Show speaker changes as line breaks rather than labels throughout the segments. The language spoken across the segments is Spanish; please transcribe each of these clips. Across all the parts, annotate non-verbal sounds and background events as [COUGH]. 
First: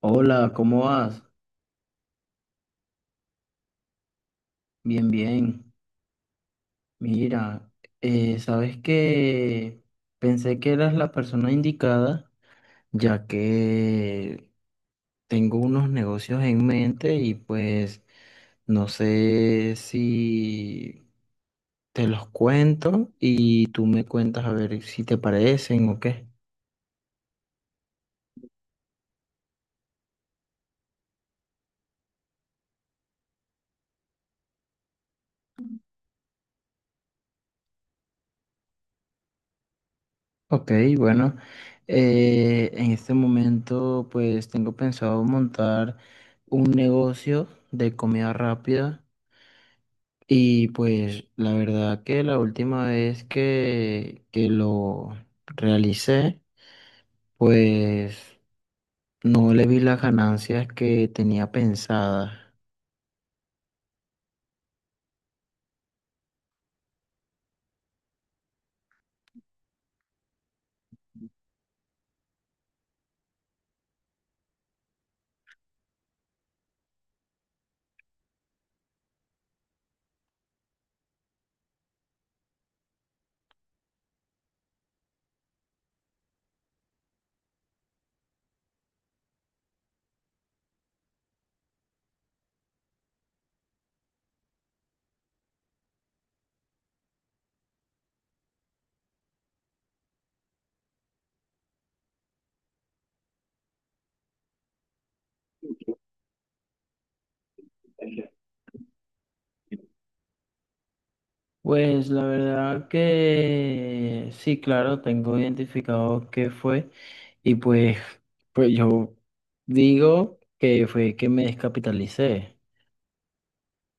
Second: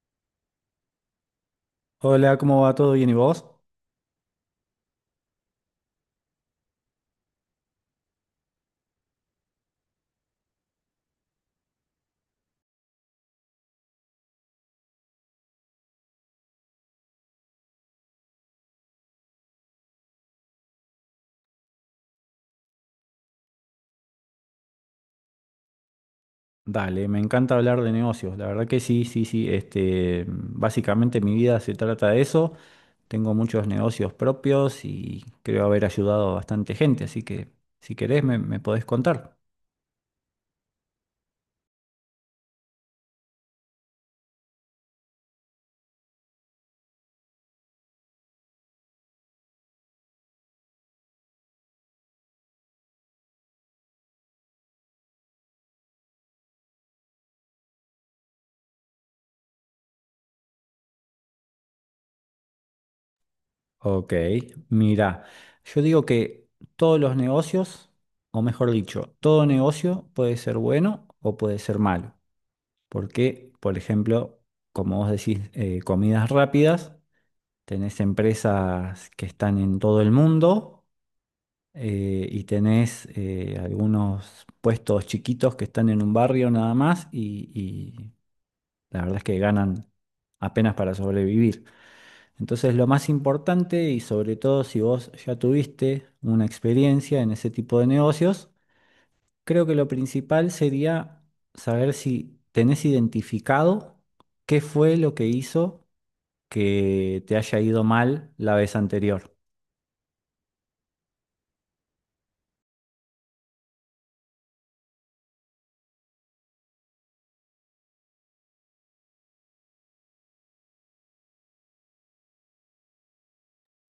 Hola, ¿cómo vas?
Hola, ¿cómo va? ¿Todo bien y vos?
Bien, bien. Mira, sabes que pensé que eras la persona indicada, ya que tengo unos negocios en mente y pues no sé si te los cuento y tú me cuentas a ver si te parecen o qué.
Dale, me encanta hablar de negocios. La verdad que sí, sí, sí. Este, básicamente mi vida se trata de eso. Tengo muchos negocios propios y creo haber ayudado a bastante gente, así que si querés me podés contar.
Ok, bueno, en este momento pues tengo pensado montar un negocio de comida rápida. Y pues la verdad que la última vez que lo realicé, pues no le vi las ganancias que tenía pensadas.
Ok, mira, yo digo que todos los negocios, o mejor dicho, todo negocio puede ser bueno o puede ser malo. Porque, por ejemplo, como vos decís, comidas rápidas. Tenés empresas que están en todo el mundo y tenés algunos puestos chiquitos que están en un barrio nada más y la verdad es que ganan apenas para sobrevivir. Entonces lo más importante y sobre todo si vos ya tuviste una experiencia en ese tipo de negocios, creo que lo principal sería saber si tenés identificado qué fue lo que hizo que te haya ido mal la vez anterior.
Pues la verdad que sí, claro, tengo identificado qué fue y pues yo digo que fue que me descapitalicé.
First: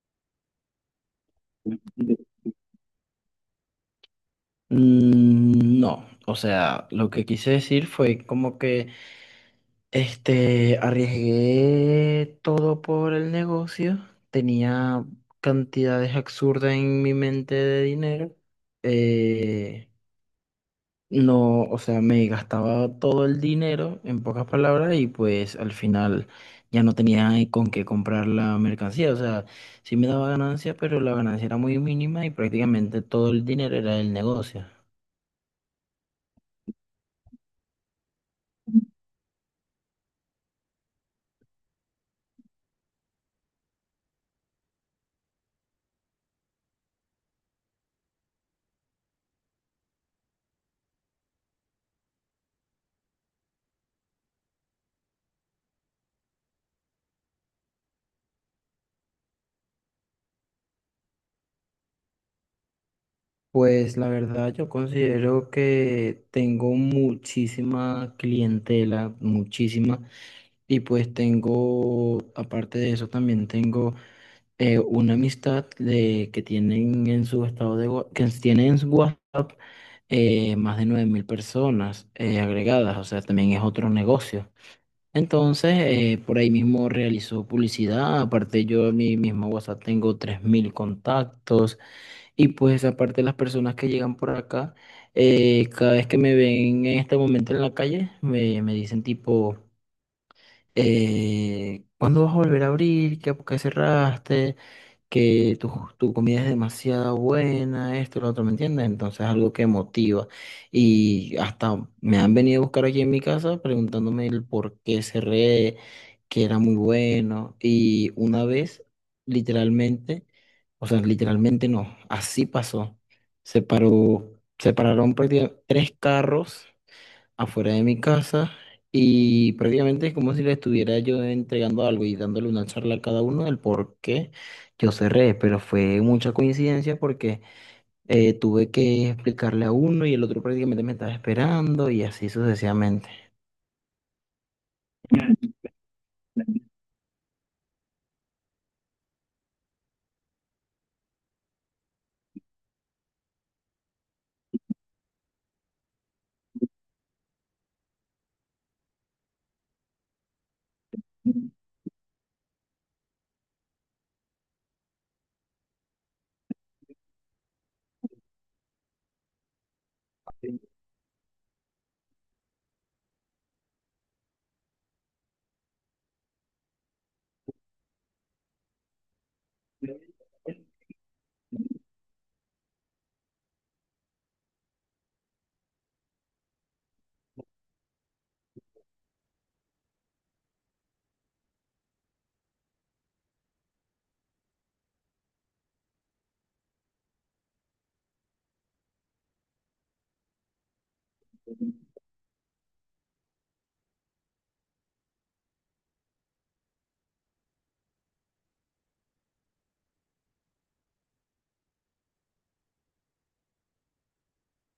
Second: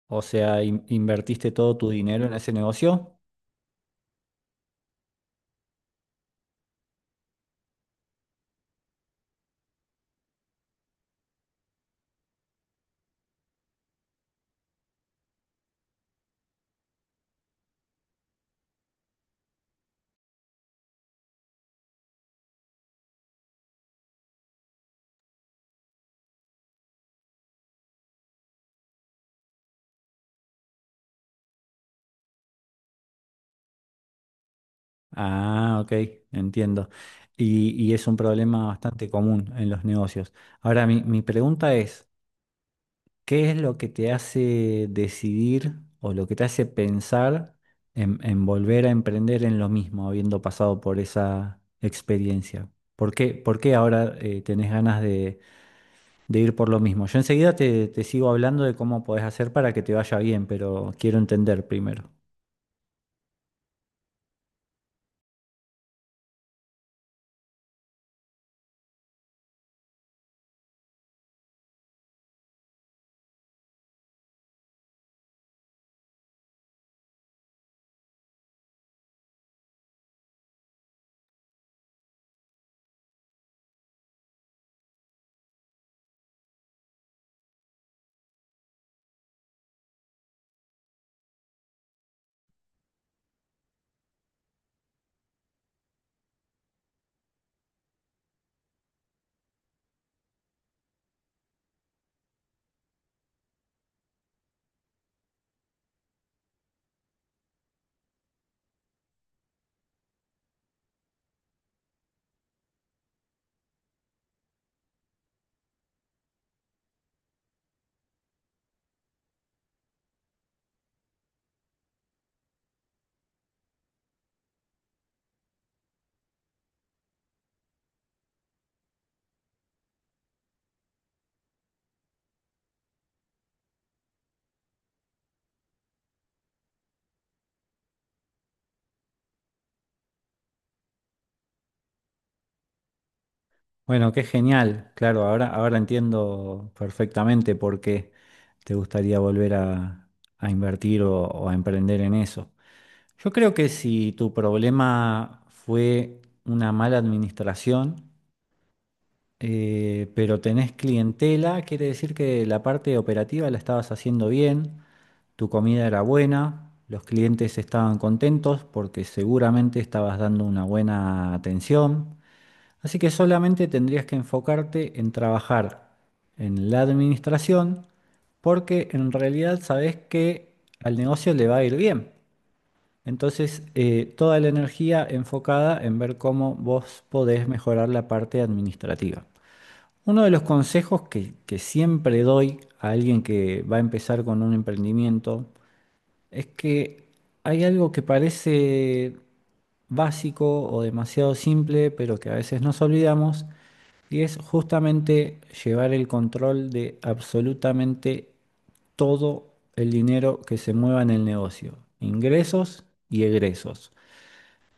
O sea, ¿invertiste todo tu dinero en ese negocio?
Mm, no, o sea, lo que quise decir fue como que... Este, arriesgué todo por el negocio. Tenía cantidades absurdas en mi mente de dinero. Eh, no, o sea, me gastaba todo el dinero, en pocas palabras, y pues al final ya no tenía con qué comprar la mercancía. O sea, sí me daba ganancia, pero la ganancia era muy mínima y prácticamente todo el dinero era del negocio.
Ah, ok, entiendo. Y es un problema bastante común en los negocios. Ahora, mi pregunta es, ¿qué es lo que te hace decidir o lo que te hace pensar en volver a emprender en lo mismo, habiendo pasado por esa experiencia? Por qué ahora tenés ganas de ir por lo mismo? Yo enseguida te sigo hablando de cómo podés hacer para que te vaya bien, pero quiero entender primero.
Pues la verdad yo considero que tengo muchísima clientela, muchísima, y pues tengo, aparte de eso también tengo una amistad de, que tienen en su WhatsApp más de 9000 personas agregadas, o sea, también es otro negocio. Entonces, por ahí mismo realizo publicidad. Aparte, yo en mi mismo WhatsApp tengo 3000 contactos. Y pues aparte las personas que llegan por acá, cada vez que me ven en este momento en la calle, me dicen tipo, ¿cuándo vas a volver a abrir? ¿Por qué cerraste? Que tu comida es demasiado buena, esto, lo otro, ¿me entiendes? Entonces, algo que motiva. Y hasta me han venido a buscar aquí en mi casa preguntándome el por qué cerré, que era muy bueno. Y una vez, literalmente, o sea, literalmente no, así pasó. Se paró, se pararon prácticamente tres carros afuera de mi casa, y prácticamente es como si le estuviera yo entregando algo y dándole una charla a cada uno del por qué yo cerré, pero fue mucha coincidencia porque tuve que explicarle a uno y el otro prácticamente me estaba esperando y así sucesivamente.
Bueno, qué genial. Claro, ahora, ahora entiendo perfectamente por qué te gustaría volver a invertir o a emprender en eso. Yo creo que si tu problema fue una mala administración, pero tenés clientela, quiere decir que la parte operativa la estabas haciendo bien, tu comida era buena, los clientes estaban contentos porque seguramente estabas dando una buena atención. Así que solamente tendrías que enfocarte en trabajar en la administración, porque en realidad sabes que al negocio le va a ir bien. Entonces, toda la energía enfocada en ver cómo vos podés mejorar la parte administrativa. Uno de los consejos que siempre doy a alguien que va a empezar con un emprendimiento es que hay algo que parece básico o demasiado simple, pero que a veces nos olvidamos, y es justamente llevar el control de absolutamente todo el dinero que se mueva en el negocio, ingresos y egresos.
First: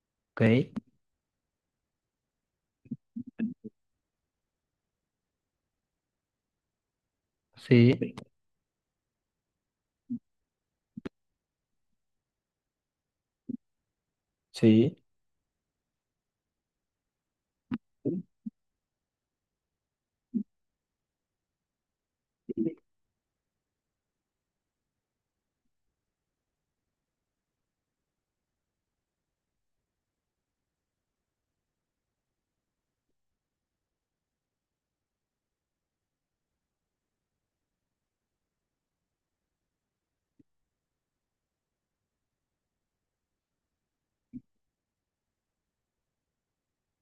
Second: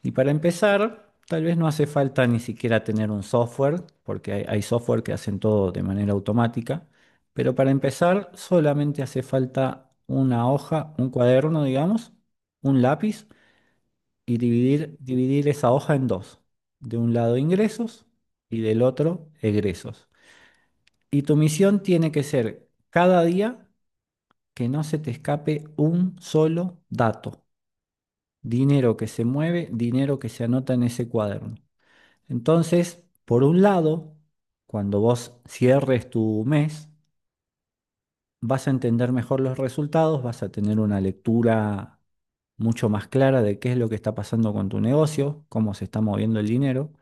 Y para
Ok,
empezar, tal vez no hace falta ni siquiera tener un software, porque hay software que hacen todo de manera automática, pero para
sí,
empezar solamente hace falta una hoja, un cuaderno, digamos, un lápiz, y dividir,
sí.
dividir esa hoja en dos. De un lado ingresos y del otro egresos. Y tu misión tiene que ser cada día que no se te escape un solo dato. Dinero que se mueve, dinero que se anota en ese cuaderno. Entonces, por un lado, cuando vos cierres tu mes, vas a entender mejor los resultados, vas a tener una lectura mucho más clara de qué es lo que está pasando con tu negocio, cómo se está moviendo el dinero.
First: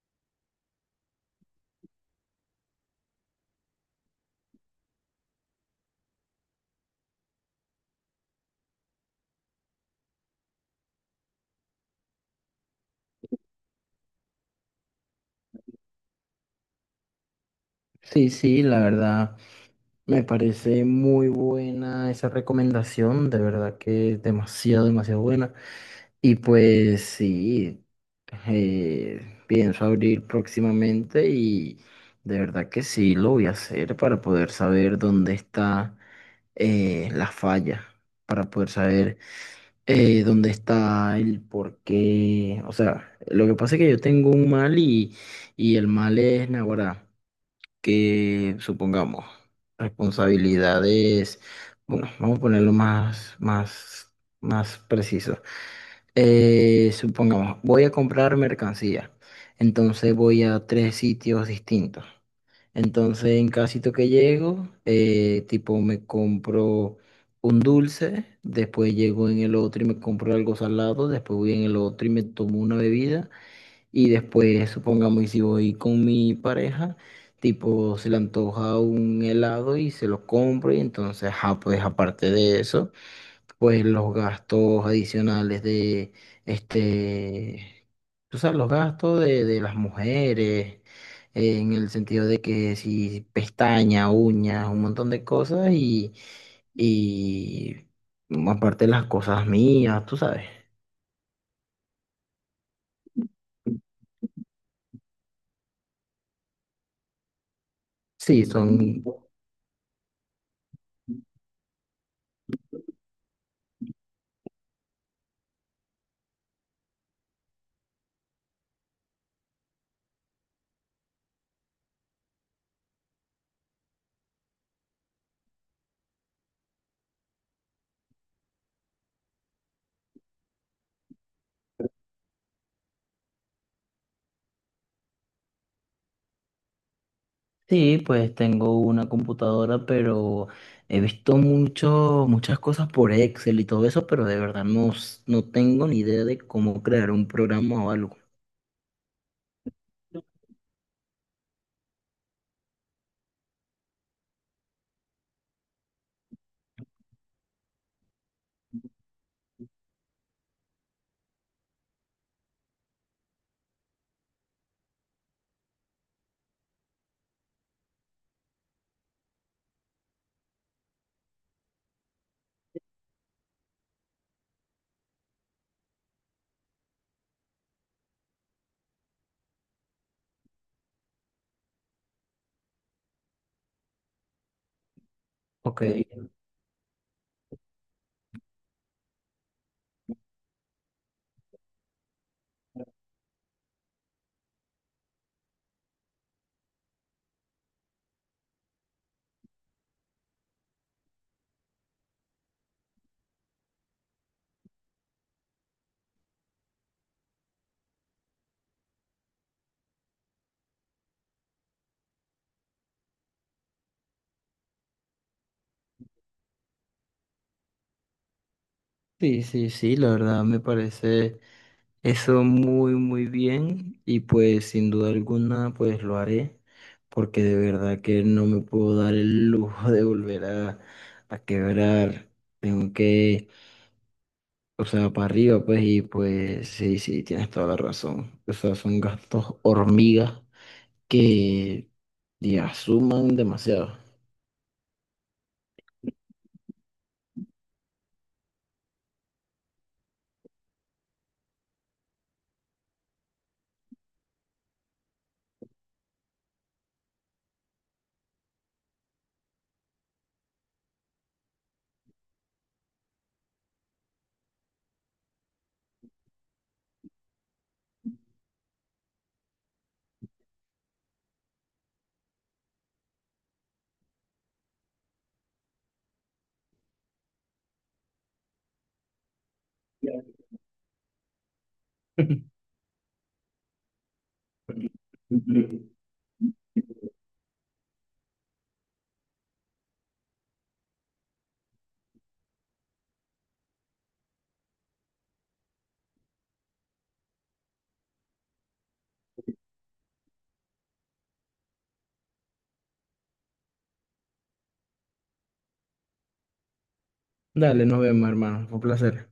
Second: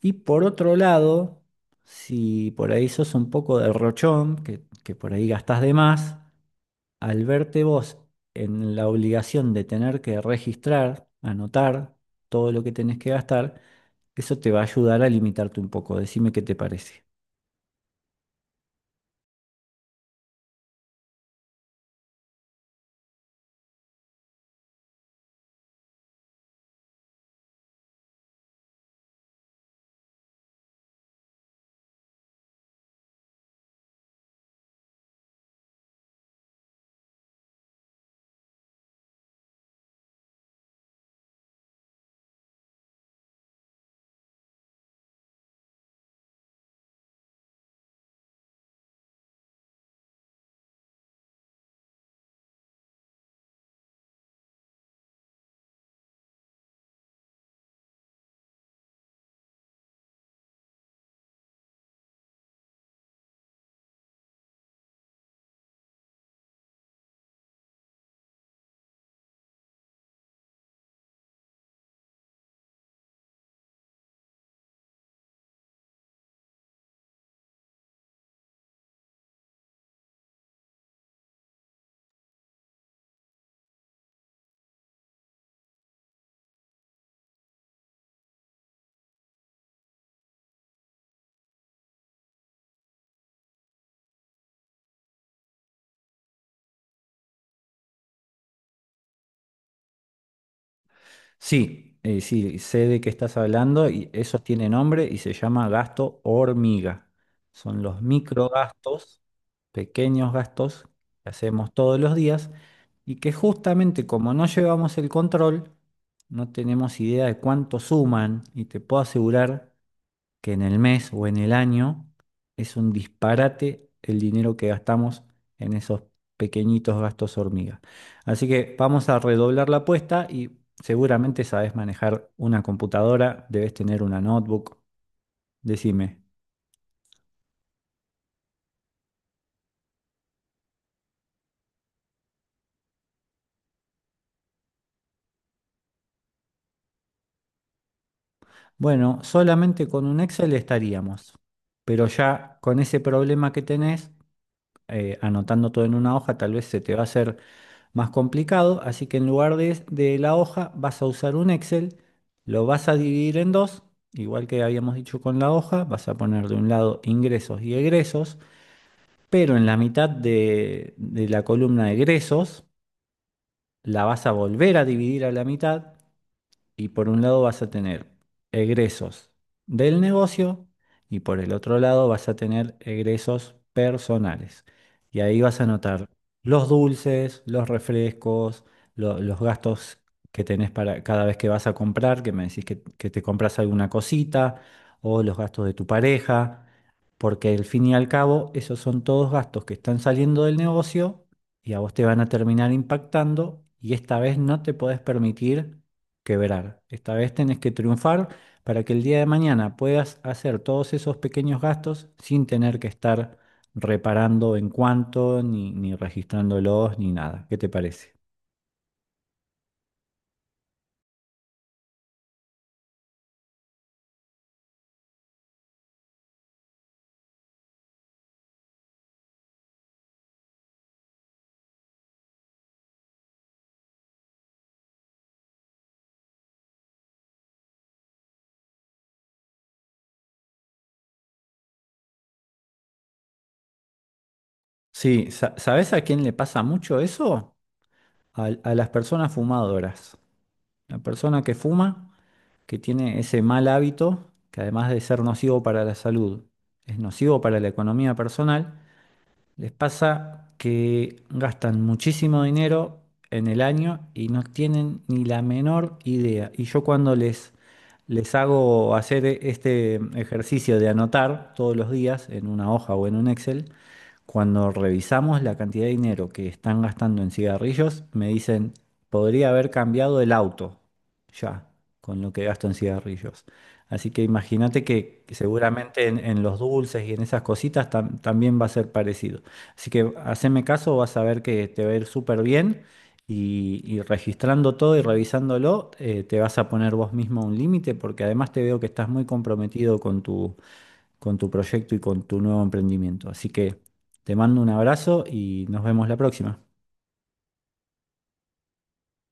Y por otro lado, si por ahí sos un poco derrochón, que por ahí gastás de más, al verte vos en la obligación de tener que registrar, anotar todo lo que tenés que gastar, eso te va a ayudar a limitarte un poco. Decime qué te parece.
Sí, sí, la verdad me parece muy buena esa recomendación, de verdad que es demasiado, demasiado buena. Y pues sí, pienso abrir próximamente y de verdad que sí lo voy a hacer para poder saber dónde está la falla, para poder saber dónde está el por qué. O sea, lo que pasa es que yo tengo un mal y el mal es naguará, que supongamos responsabilidades. Bueno, vamos a ponerlo más preciso. Supongamos, voy a comprar mercancía, entonces voy a tres sitios distintos. Entonces, en cada sitio que llego, tipo me compro un dulce, después llego en el otro y me compro algo salado, después voy en el otro y me tomo una bebida y después, supongamos, y si voy con mi pareja, tipo se le antoja un helado y se lo compro, y entonces, ajá, pues aparte de eso pues los gastos adicionales de, este, tú sabes, los gastos de las mujeres, en el sentido de que si pestañas, uñas, un montón de cosas y, aparte, las cosas mías, tú sabes.
Sí, sí, sé de qué estás hablando y eso tiene nombre y se llama gasto hormiga. Son los
Sí,
microgastos, pequeños gastos que hacemos todos los días y que justamente como no llevamos el control, no tenemos idea de cuánto suman, y te puedo asegurar que en el mes o en el año es un disparate el dinero que gastamos en esos pequeñitos gastos hormigas. Así que vamos a redoblar la apuesta y seguramente sabes manejar una computadora, debes tener una notebook, decime.
sí, pues tengo una computadora, pero he visto muchas cosas por Excel y.
Bueno, solamente con un Excel estaríamos, pero ya con ese problema que tenés, anotando todo en una hoja, tal vez se te va a hacer más complicado, así que en lugar de la hoja vas a usar un Excel, lo vas a dividir en dos, igual que habíamos dicho con la hoja, vas a poner de un lado ingresos y egresos, pero en la mitad de la columna de egresos la vas a volver a dividir a la mitad, y por un lado vas a tener egresos del negocio y por el otro lado vas a tener egresos personales. Y ahí vas a notar los dulces, los refrescos, los gastos que tenés para cada vez que vas a comprar, que me decís que te compras alguna cosita, o los gastos de tu pareja, porque al fin y al cabo esos son todos gastos que están saliendo del negocio y a vos te van a terminar impactando, y esta vez no te podés permitir quebrar. Esta vez tenés que triunfar para que el día de mañana puedas hacer todos esos pequeños gastos sin tener que estar reparando en cuánto, ni, ni registrándolos, ni nada. ¿Qué te parece?
Sí, sí, sí, la verdad me parece eso muy, muy bien y pues sin duda alguna pues lo haré, porque de verdad que no me puedo dar el lujo [LAUGHS] de volver a quebrar. Tengo que, o sea, para arriba pues. Y pues sí, sí, tienes toda la razón. O sea, son gastos hormigas que ya suman demasiado.
Sí, ¿sabés a quién le pasa mucho eso? A, las personas fumadoras. La persona que fuma, que tiene ese mal hábito, que además de ser nocivo para la salud, es nocivo para la economía personal. Les pasa que gastan muchísimo dinero en el año y no tienen ni la menor idea. Y yo cuando les hago hacer este ejercicio de anotar todos los días en una hoja o en un Excel, cuando revisamos la cantidad de dinero que están gastando en cigarrillos, me dicen, podría haber cambiado el auto ya con lo que gasto en cigarrillos. Así que imagínate que
Ujú.
seguramente en los dulces y en esas cositas también va a ser parecido. Así que haceme caso, vas a ver que te va a ir súper bien, y registrando todo y revisándolo, te vas a poner vos mismo un límite, porque además te veo que estás muy comprometido con tu proyecto y con tu nuevo emprendimiento. Así que te mando un abrazo y nos vemos la próxima.
Dale, nos vemos, hermano. Fue un placer.